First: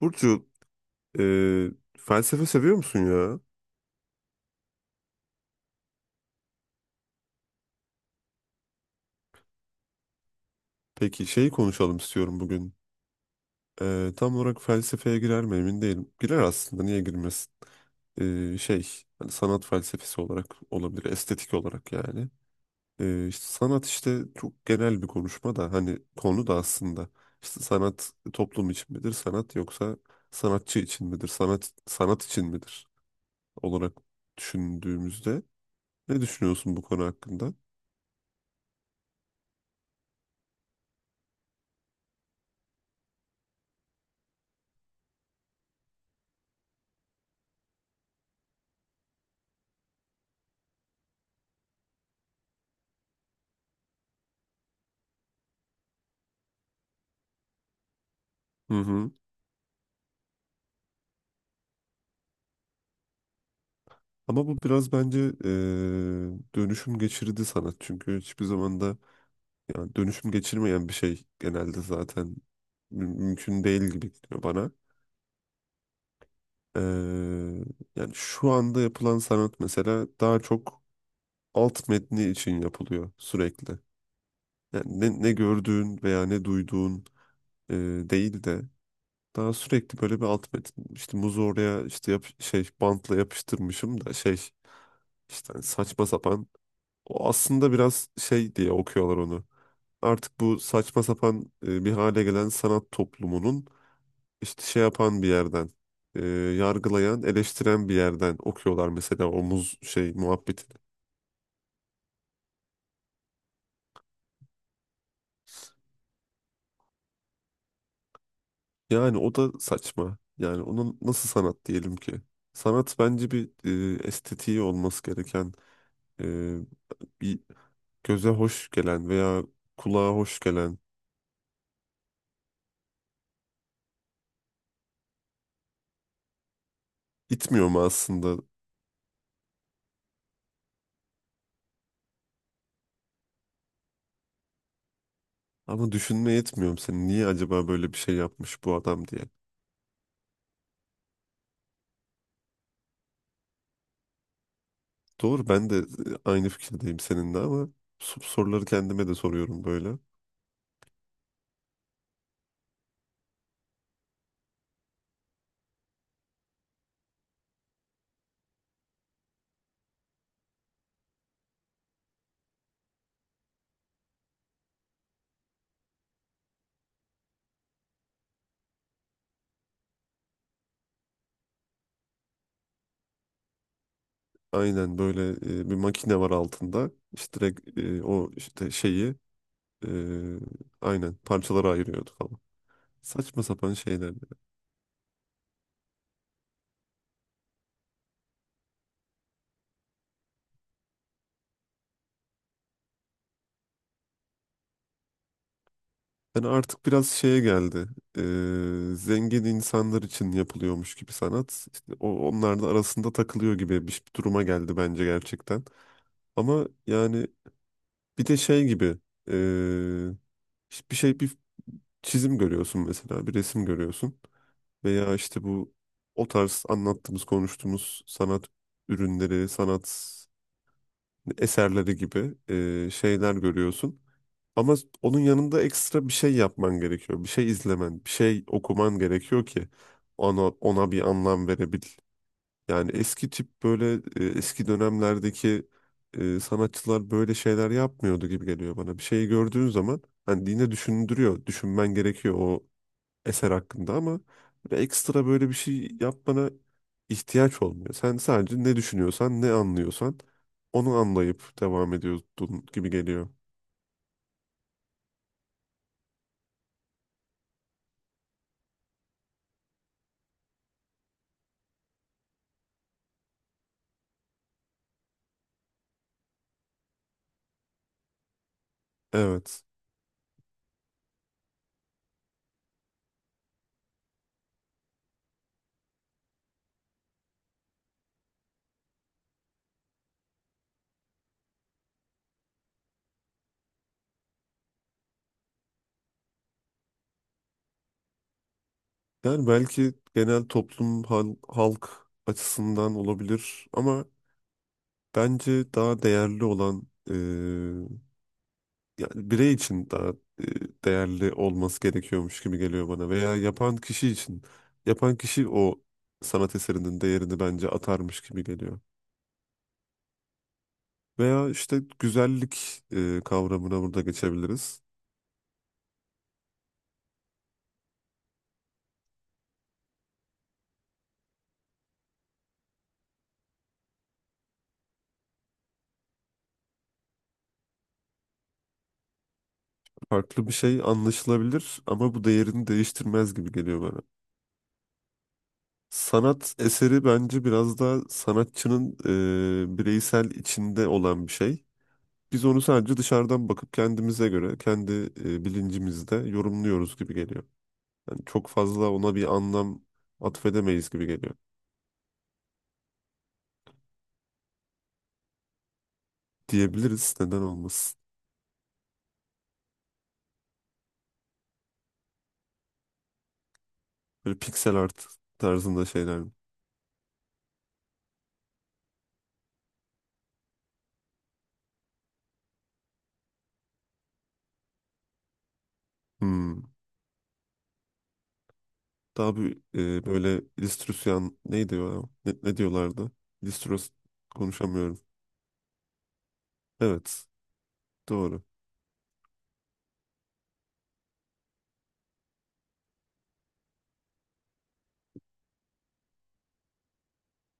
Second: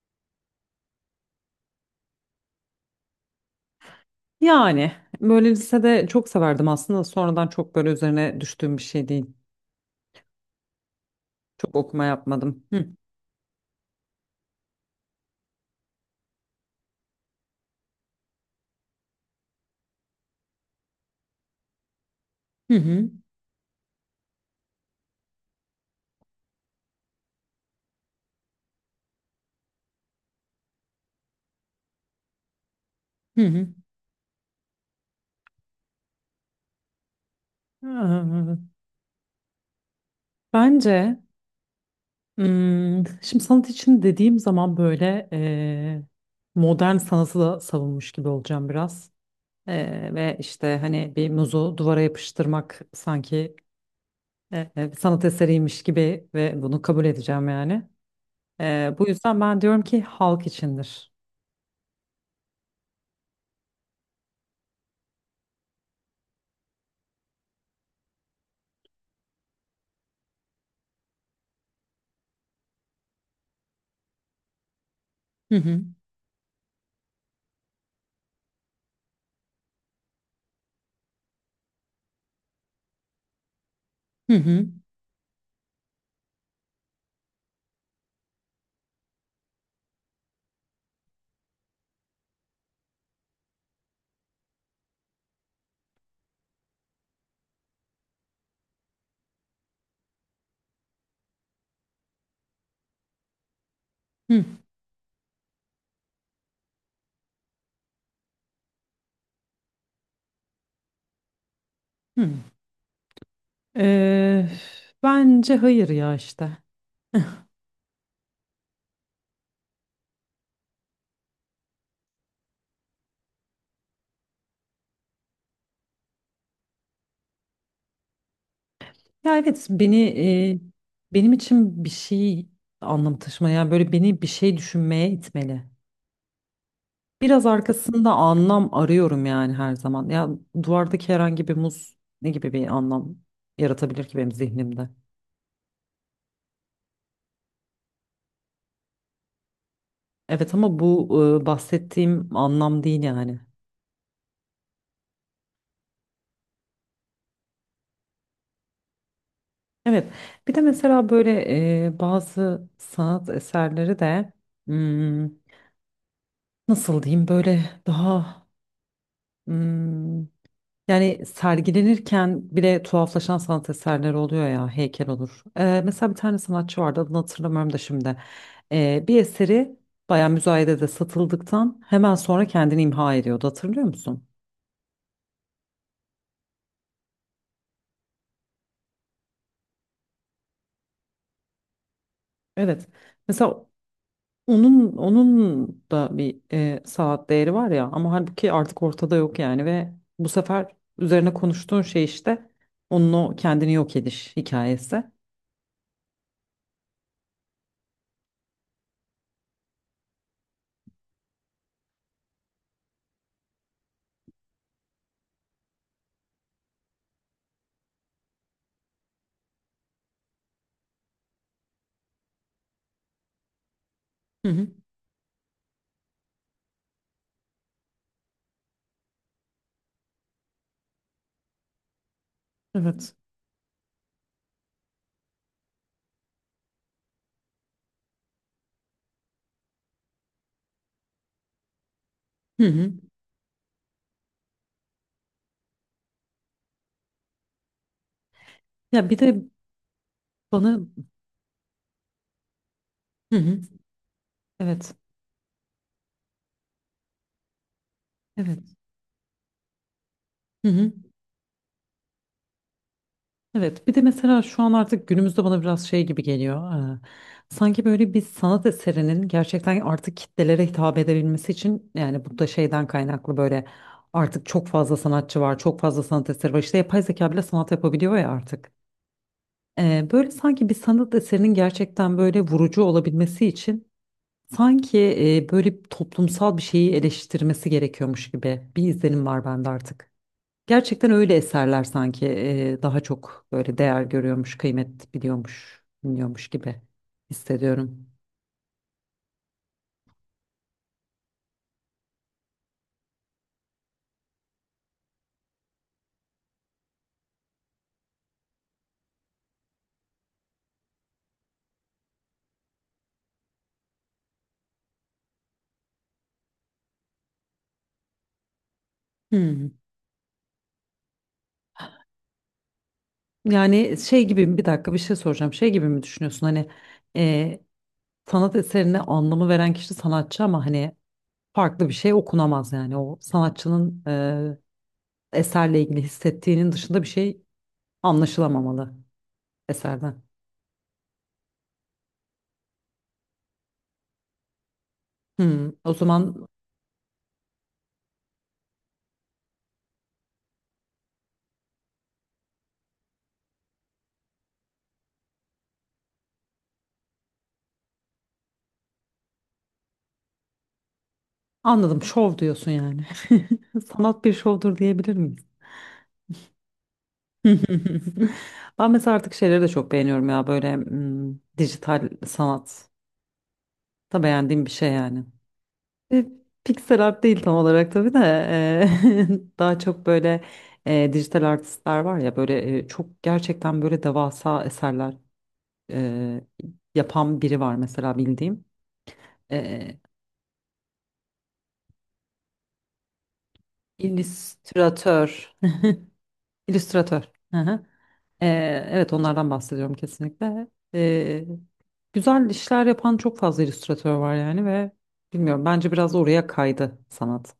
Burcu, e, felsefe seviyor musun ya? Yani böyle lisede çok severdim aslında. Sonradan çok böyle üzerine düştüğüm bir şey değil. Peki şeyi Çok konuşalım okuma istiyorum yapmadım. bugün. Hı Tam olarak felsefeye girer mi emin değilim. Girer aslında, niye girmesin? E, şey, Hani sanat felsefesi olarak olabilir, estetik olarak yani. hı hı. İşte sanat işte çok genel bir konuşma da hani konu da aslında. İşte sanat toplum için midir, sanat yoksa sanatçı için midir, sanat sanat için midir Hı hı. olarak düşündüğümüzde ne düşünüyorsun bu konu hakkında? Ee, Bence şimdi sanat için dediğim zaman böyle modern sanatı da savunmuş gibi olacağım biraz. Ve işte hani bir muzu duvara yapıştırmak sanki eee, sanat eseriymiş gibi ve bunu kabul edeceğim yani. Hı Bu hı. yüzden ben diyorum ki halk içindir. Ama bu biraz bence dönüşüm geçirdi sanat. Çünkü hiçbir zaman da yani dönüşüm geçirmeyen bir şey genelde zaten mümkün değil gibi geliyor bana. Hı hı. E, Yani şu anda yapılan sanat mesela daha çok alt metni için yapılıyor sürekli. Hı hı. Yani ne gördüğün veya ne duyduğun e, değil de daha sürekli böyle bir alt metin. İşte muzu oraya işte yap, şey bantla yapıştırmışım da şey işte hani saçma sapan. O aslında biraz şey diye okuyorlar onu. Artık bu saçma sapan bir hale gelen sanat toplumunun Hı işte şey yapan bir yerden, yargılayan, eleştiren bir yerden okuyorlar mesela o muz şey muhabbetini. hı. Eee, bence hayır ya işte. Yani o da saçma. Yani onun nasıl sanat diyelim ki? Sanat bence bir estetiği olması gereken, e, bir göze hoş gelen Ya veya evet, kulağa hoş gelen. benim için bir şey anlam taşımaya yani böyle beni bir şey düşünmeye itmeli. Biraz İtmiyor mu arkasında aslında? anlam arıyorum yani her zaman. Ya duvardaki herhangi bir muz ne gibi bir anlam yaratabilir ki benim zihnimde? Ama düşünmeye yetmiyorum seni. Niye acaba böyle bir şey yapmış bu adam diye. Evet ama bu bahsettiğim anlam değil yani. Doğru ben de aynı fikirdeyim seninle ama soruları kendime de soruyorum böyle. Evet. Bir de mesela böyle bazı sanat eserleri de hmm, nasıl diyeyim böyle daha hmm, yani sergilenirken bile tuhaflaşan sanat eserleri oluyor ya heykel olur. Mesela bir tane sanatçı vardı adını hatırlamıyorum da şimdi. Bir eseri bayağı müzayedede satıldıktan hemen sonra kendini imha ediyordu, hatırlıyor musun? Aynen böyle bir makine var altında. İşte direkt o işte şeyi e, aynen parçalara ayırıyordu falan. Evet. Saçma Mesela sapan şeyler. onun da bir saat değeri var ya, ama halbuki artık ortada yok yani ve bu sefer üzerine konuştuğun şey işte onun o kendini yok ediş hikayesi. Yani artık biraz şeye geldi. Zengin insanlar için yapılıyormuş gibi sanat. İşte onlar da arasında takılıyor gibi bir duruma geldi bence gerçekten. Ama yani bir de şey gibi eee, işte bir çizim görüyorsun mesela bir resim görüyorsun Hı hı. veya işte bu o tarz anlattığımız konuştuğumuz sanat ürünleri sanat eserleri gibi Evet. şeyler görüyorsun. Ama onun yanında ekstra bir şey yapman gerekiyor. Bir şey izlemen, bir şey okuman gerekiyor ki ona bir anlam verebil. Hı Yani hı. eski tip böyle eski dönemlerdeki sanatçılar böyle şeyler yapmıyordu gibi geliyor bana. Bir Ya bir şeyi de gördüğün zaman hani yine bana. düşündürüyor, düşünmen gerekiyor o Hı eser hı. hakkında ama böyle Evet. ekstra böyle bir şey yapmana ihtiyaç olmuyor. Sen sadece Evet. ne düşünüyorsan, ne anlıyorsan Hı hı. onu anlayıp devam ediyordun gibi geliyor. Evet, bir de mesela şu an artık günümüzde bana biraz şey gibi geliyor. Sanki böyle bir sanat eserinin gerçekten artık kitlelere hitap edebilmesi için yani bu da şeyden kaynaklı böyle artık çok fazla sanatçı var, çok fazla sanat eseri var. İşte yapay zeka bile sanat yapabiliyor ya artık. Evet. Böyle sanki bir sanat eserinin gerçekten böyle vurucu olabilmesi için sanki böyle toplumsal bir şeyi eleştirmesi gerekiyormuş gibi bir izlenim var bende artık. Gerçekten öyle eserler sanki daha çok böyle değer görüyormuş, kıymet biliyormuş gibi hissediyorum. Yani belki genel toplum halk açısından olabilir ama bence daha değerli olan yani birey için daha e, değerli olması gerekiyormuş gibi geliyor bana veya yapan kişi için yapan kişi o sanat eserinin değerini bence atarmış gibi geliyor. Hmm. Veya işte güzellik kavramına Yani burada bir geçebiliriz. dakika, bir şey soracağım. Şey gibi mi düşünüyorsun hani, e, sanat eserine anlamı veren kişi sanatçı ama hani farklı bir şey okunamaz yani o sanatçının eserle ilgili hissettiğinin dışında bir şey anlaşılamamalı eserden. Farklı bir şey anlaşılabilir ama bu değerini değiştirmez gibi geliyor bana. Hmm. O zaman Sanat eseri bence biraz daha sanatçının bireysel içinde olan bir şey. Biz onu sadece dışarıdan bakıp kendimize göre, kendi bilincimizde yorumluyoruz gibi geliyor. Yani çok fazla ona bir anlam atfedemeyiz gibi geliyor. anladım, şov diyorsun yani. Sanat bir şovdur diyebilir miyiz? Diyebiliriz, neden olmasın. Ben mesela artık şeyleri de çok beğeniyorum ya, böyle dijital sanat da Böyle beğendiğim bir piksel şey art yani. tarzında şeyler. E, mi? Pixel art değil tam olarak tabii de, daha çok böyle dijital artistler var ya, böyle çok gerçekten böyle devasa eserler e, Hmm. yapan biri var mesela bildiğim. Daha bir E, böyle illüstrasyon neydi o? Ne diyorlardı? İllüstros Konuşamıyorum. illüstratör. Evet, illüstratör. Hı hı. doğru. Evet, onlardan bahsediyorum kesinlikle. Ee, güzel işler yapan çok fazla illüstratör var yani ve bilmiyorum, bence biraz oraya kaydı sanat.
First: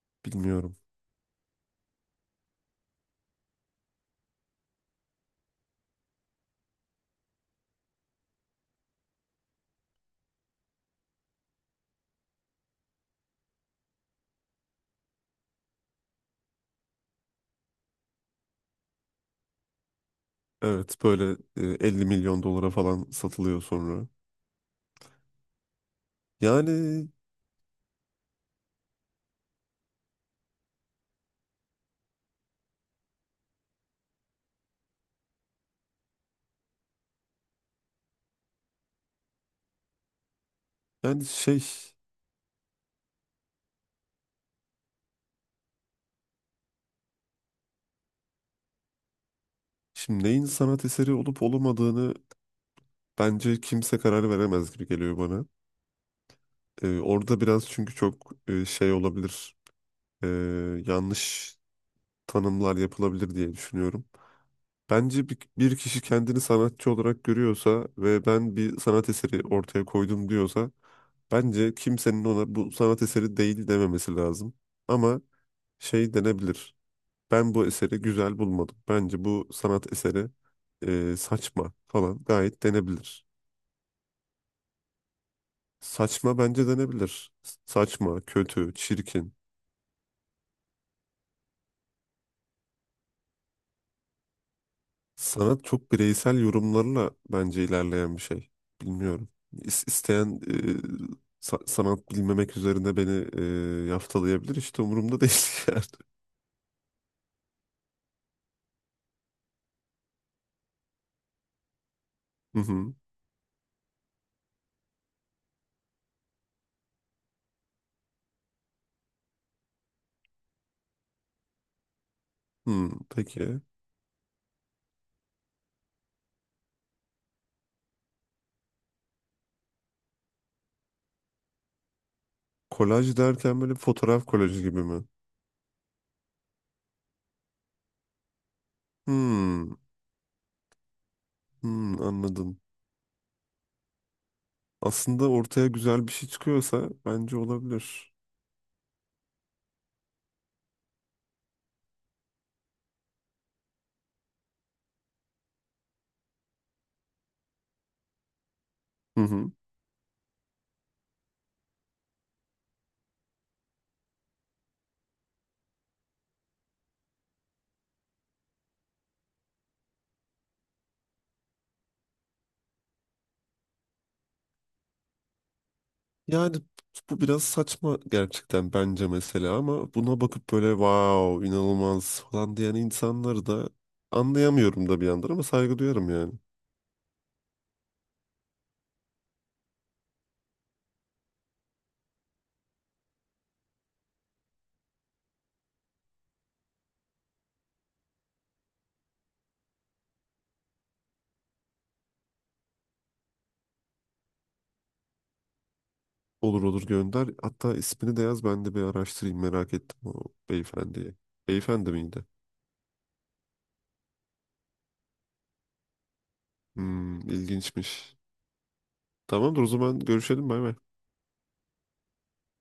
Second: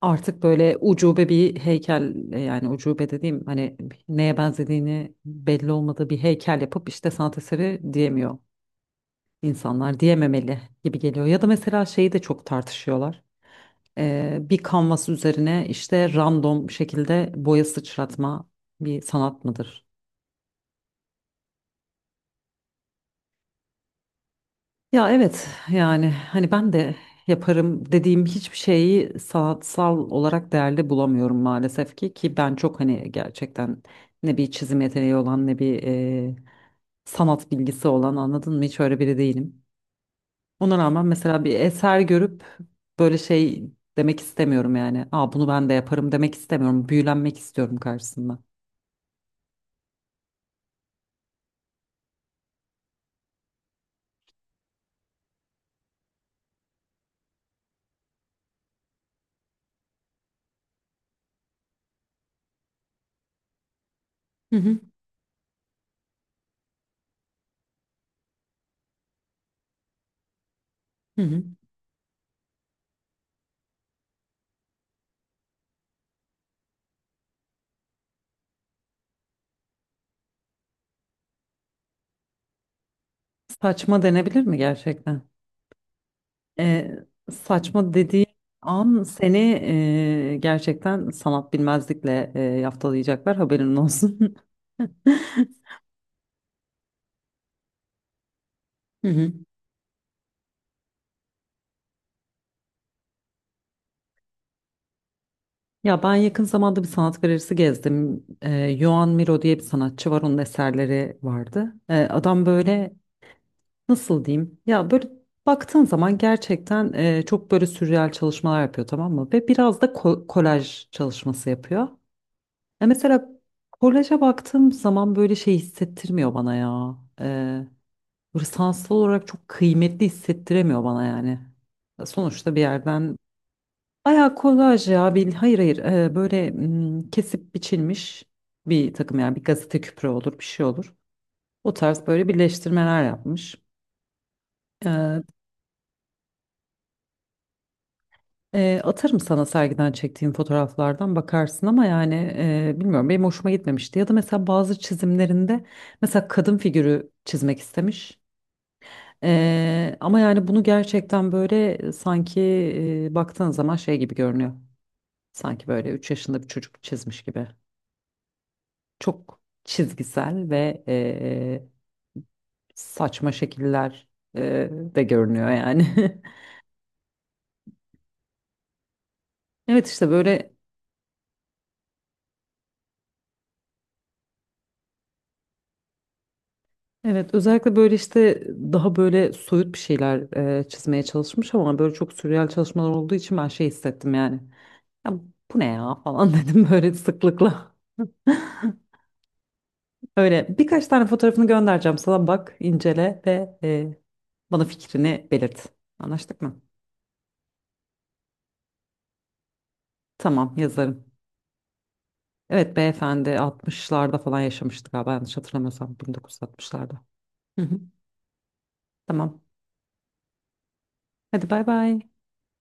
Artık böyle Bilmiyorum. ucube bir heykel, yani ucube dediğim hani neye benzediğini belli olmadığı bir heykel yapıp işte sanat eseri diyemiyor insanlar, diyememeli gibi geliyor. Ya da mesela şeyi de çok tartışıyorlar. Bir kanvas üzerine işte random şekilde boya sıçratma bir sanat mıdır? Evet, böyle 50 milyon dolara falan satılıyor sonra. Ya evet, yani hani ben de Yani yaparım dediğim hiçbir şeyi sanatsal olarak değerli bulamıyorum maalesef ki ben çok hani gerçekten ne bir çizim yeteneği olan ne bir sanat bilgisi olan, anladın mı, hiç öyle biri değilim. Ona rağmen yani mesela bir şey eser görüp böyle şey demek istemiyorum yani. Aa, bunu ben de yaparım demek istemiyorum. Büyülenmek istiyorum karşısında. şimdi neyin sanat eseri olup olmadığını bence kimse karar veremez gibi geliyor bana. Orada biraz çünkü çok şey olabilir, e, yanlış tanımlar yapılabilir diye düşünüyorum. Hı hı, Bence bir kişi kendini sanatçı olarak görüyorsa ve ben bir sanat eseri ortaya koydum diyorsa, hı hı. bence kimsenin ona bu sanat eseri değil dememesi lazım. Ama şey denebilir, ben bu eseri güzel bulmadım. Bence bu sanat eseri saçma falan gayet denebilir. Saçma denebilir mi gerçekten? Saçma bence E, denebilir. saçma Saçma, dediği kötü, an çirkin. seni gerçekten sanat bilmezlikle yaftalayacaklar, haberin olsun. Sanat çok bireysel yorumlarla bence ilerleyen bir şey. Hı Bilmiyorum. hı. İsteyen sanat bilmemek üzerine beni yaftalayabilir. İşte umurumda değil yani. Ya ben yakın zamanda bir sanat galerisi gezdim. Joan Miro diye bir sanatçı var. Onun eserleri vardı. Adam Hı hı. böyle nasıl diyeyim? Ya böyle baktığın zaman gerçekten çok böyle sürreal çalışmalar yapıyor, tamam mı? Ve biraz da kolaj çalışması yapıyor. Ya Hmm, mesela peki. kolaja baktığım zaman böyle şey hissettirmiyor bana ya. Böyle sanatsal olarak çok kıymetli hissettiremiyor bana yani. Sonuçta bir Kolaj yerden derken böyle fotoğraf bayağı kolajı gibi kolaj mi? ya, hayır hayır, böyle kesip biçilmiş bir takım, yani bir Hmm, gazete küpürü olur, bir şey olur. O hmm, tarz böyle anladım. birleştirmeler yapmış. Aslında ortaya güzel bir şey çıkıyorsa bence olabilir. Atarım sana, sergiden çektiğim fotoğraflardan bakarsın ama yani bilmiyorum, benim hoşuma gitmemişti. Ya da mesela bazı çizimlerinde mesela kadın figürü çizmek istemiş. Hı hı. Ama yani bunu gerçekten böyle sanki baktığın zaman şey gibi görünüyor. Sanki böyle 3 yaşında bir çocuk çizmiş gibi. Çok çizgisel ve saçma şekiller de görünüyor yani. Yani bu biraz saçma gerçekten bence mesela Evet ama işte buna bakıp böyle. böyle wow inanılmaz falan diyen insanları da anlayamıyorum da bir yandan ama saygı duyarım yani. Evet, özellikle böyle işte daha böyle soyut bir şeyler çizmeye çalışmış ama böyle çok sürreal çalışmalar olduğu için ben şey hissettim yani. Ya bu ne ya falan, dedim böyle sıklıkla. Öyle birkaç tane fotoğrafını göndereceğim sana, bak, incele ve bana fikrini belirt. Anlaştık mı? Olur, olur, gönder. Hatta ismini de yaz, ben de bir araştırayım, merak ettim o Tamam, yazarım. beyefendiyi. Beyefendi miydi? Evet beyefendi 60'larda falan yaşamıştı galiba, yanlış hatırlamıyorsam 1960'larda. Hmm, Hı hı. ilginçmiş. Tamam. Tamamdır, o zaman görüşelim, bay bay. Hadi bay bay.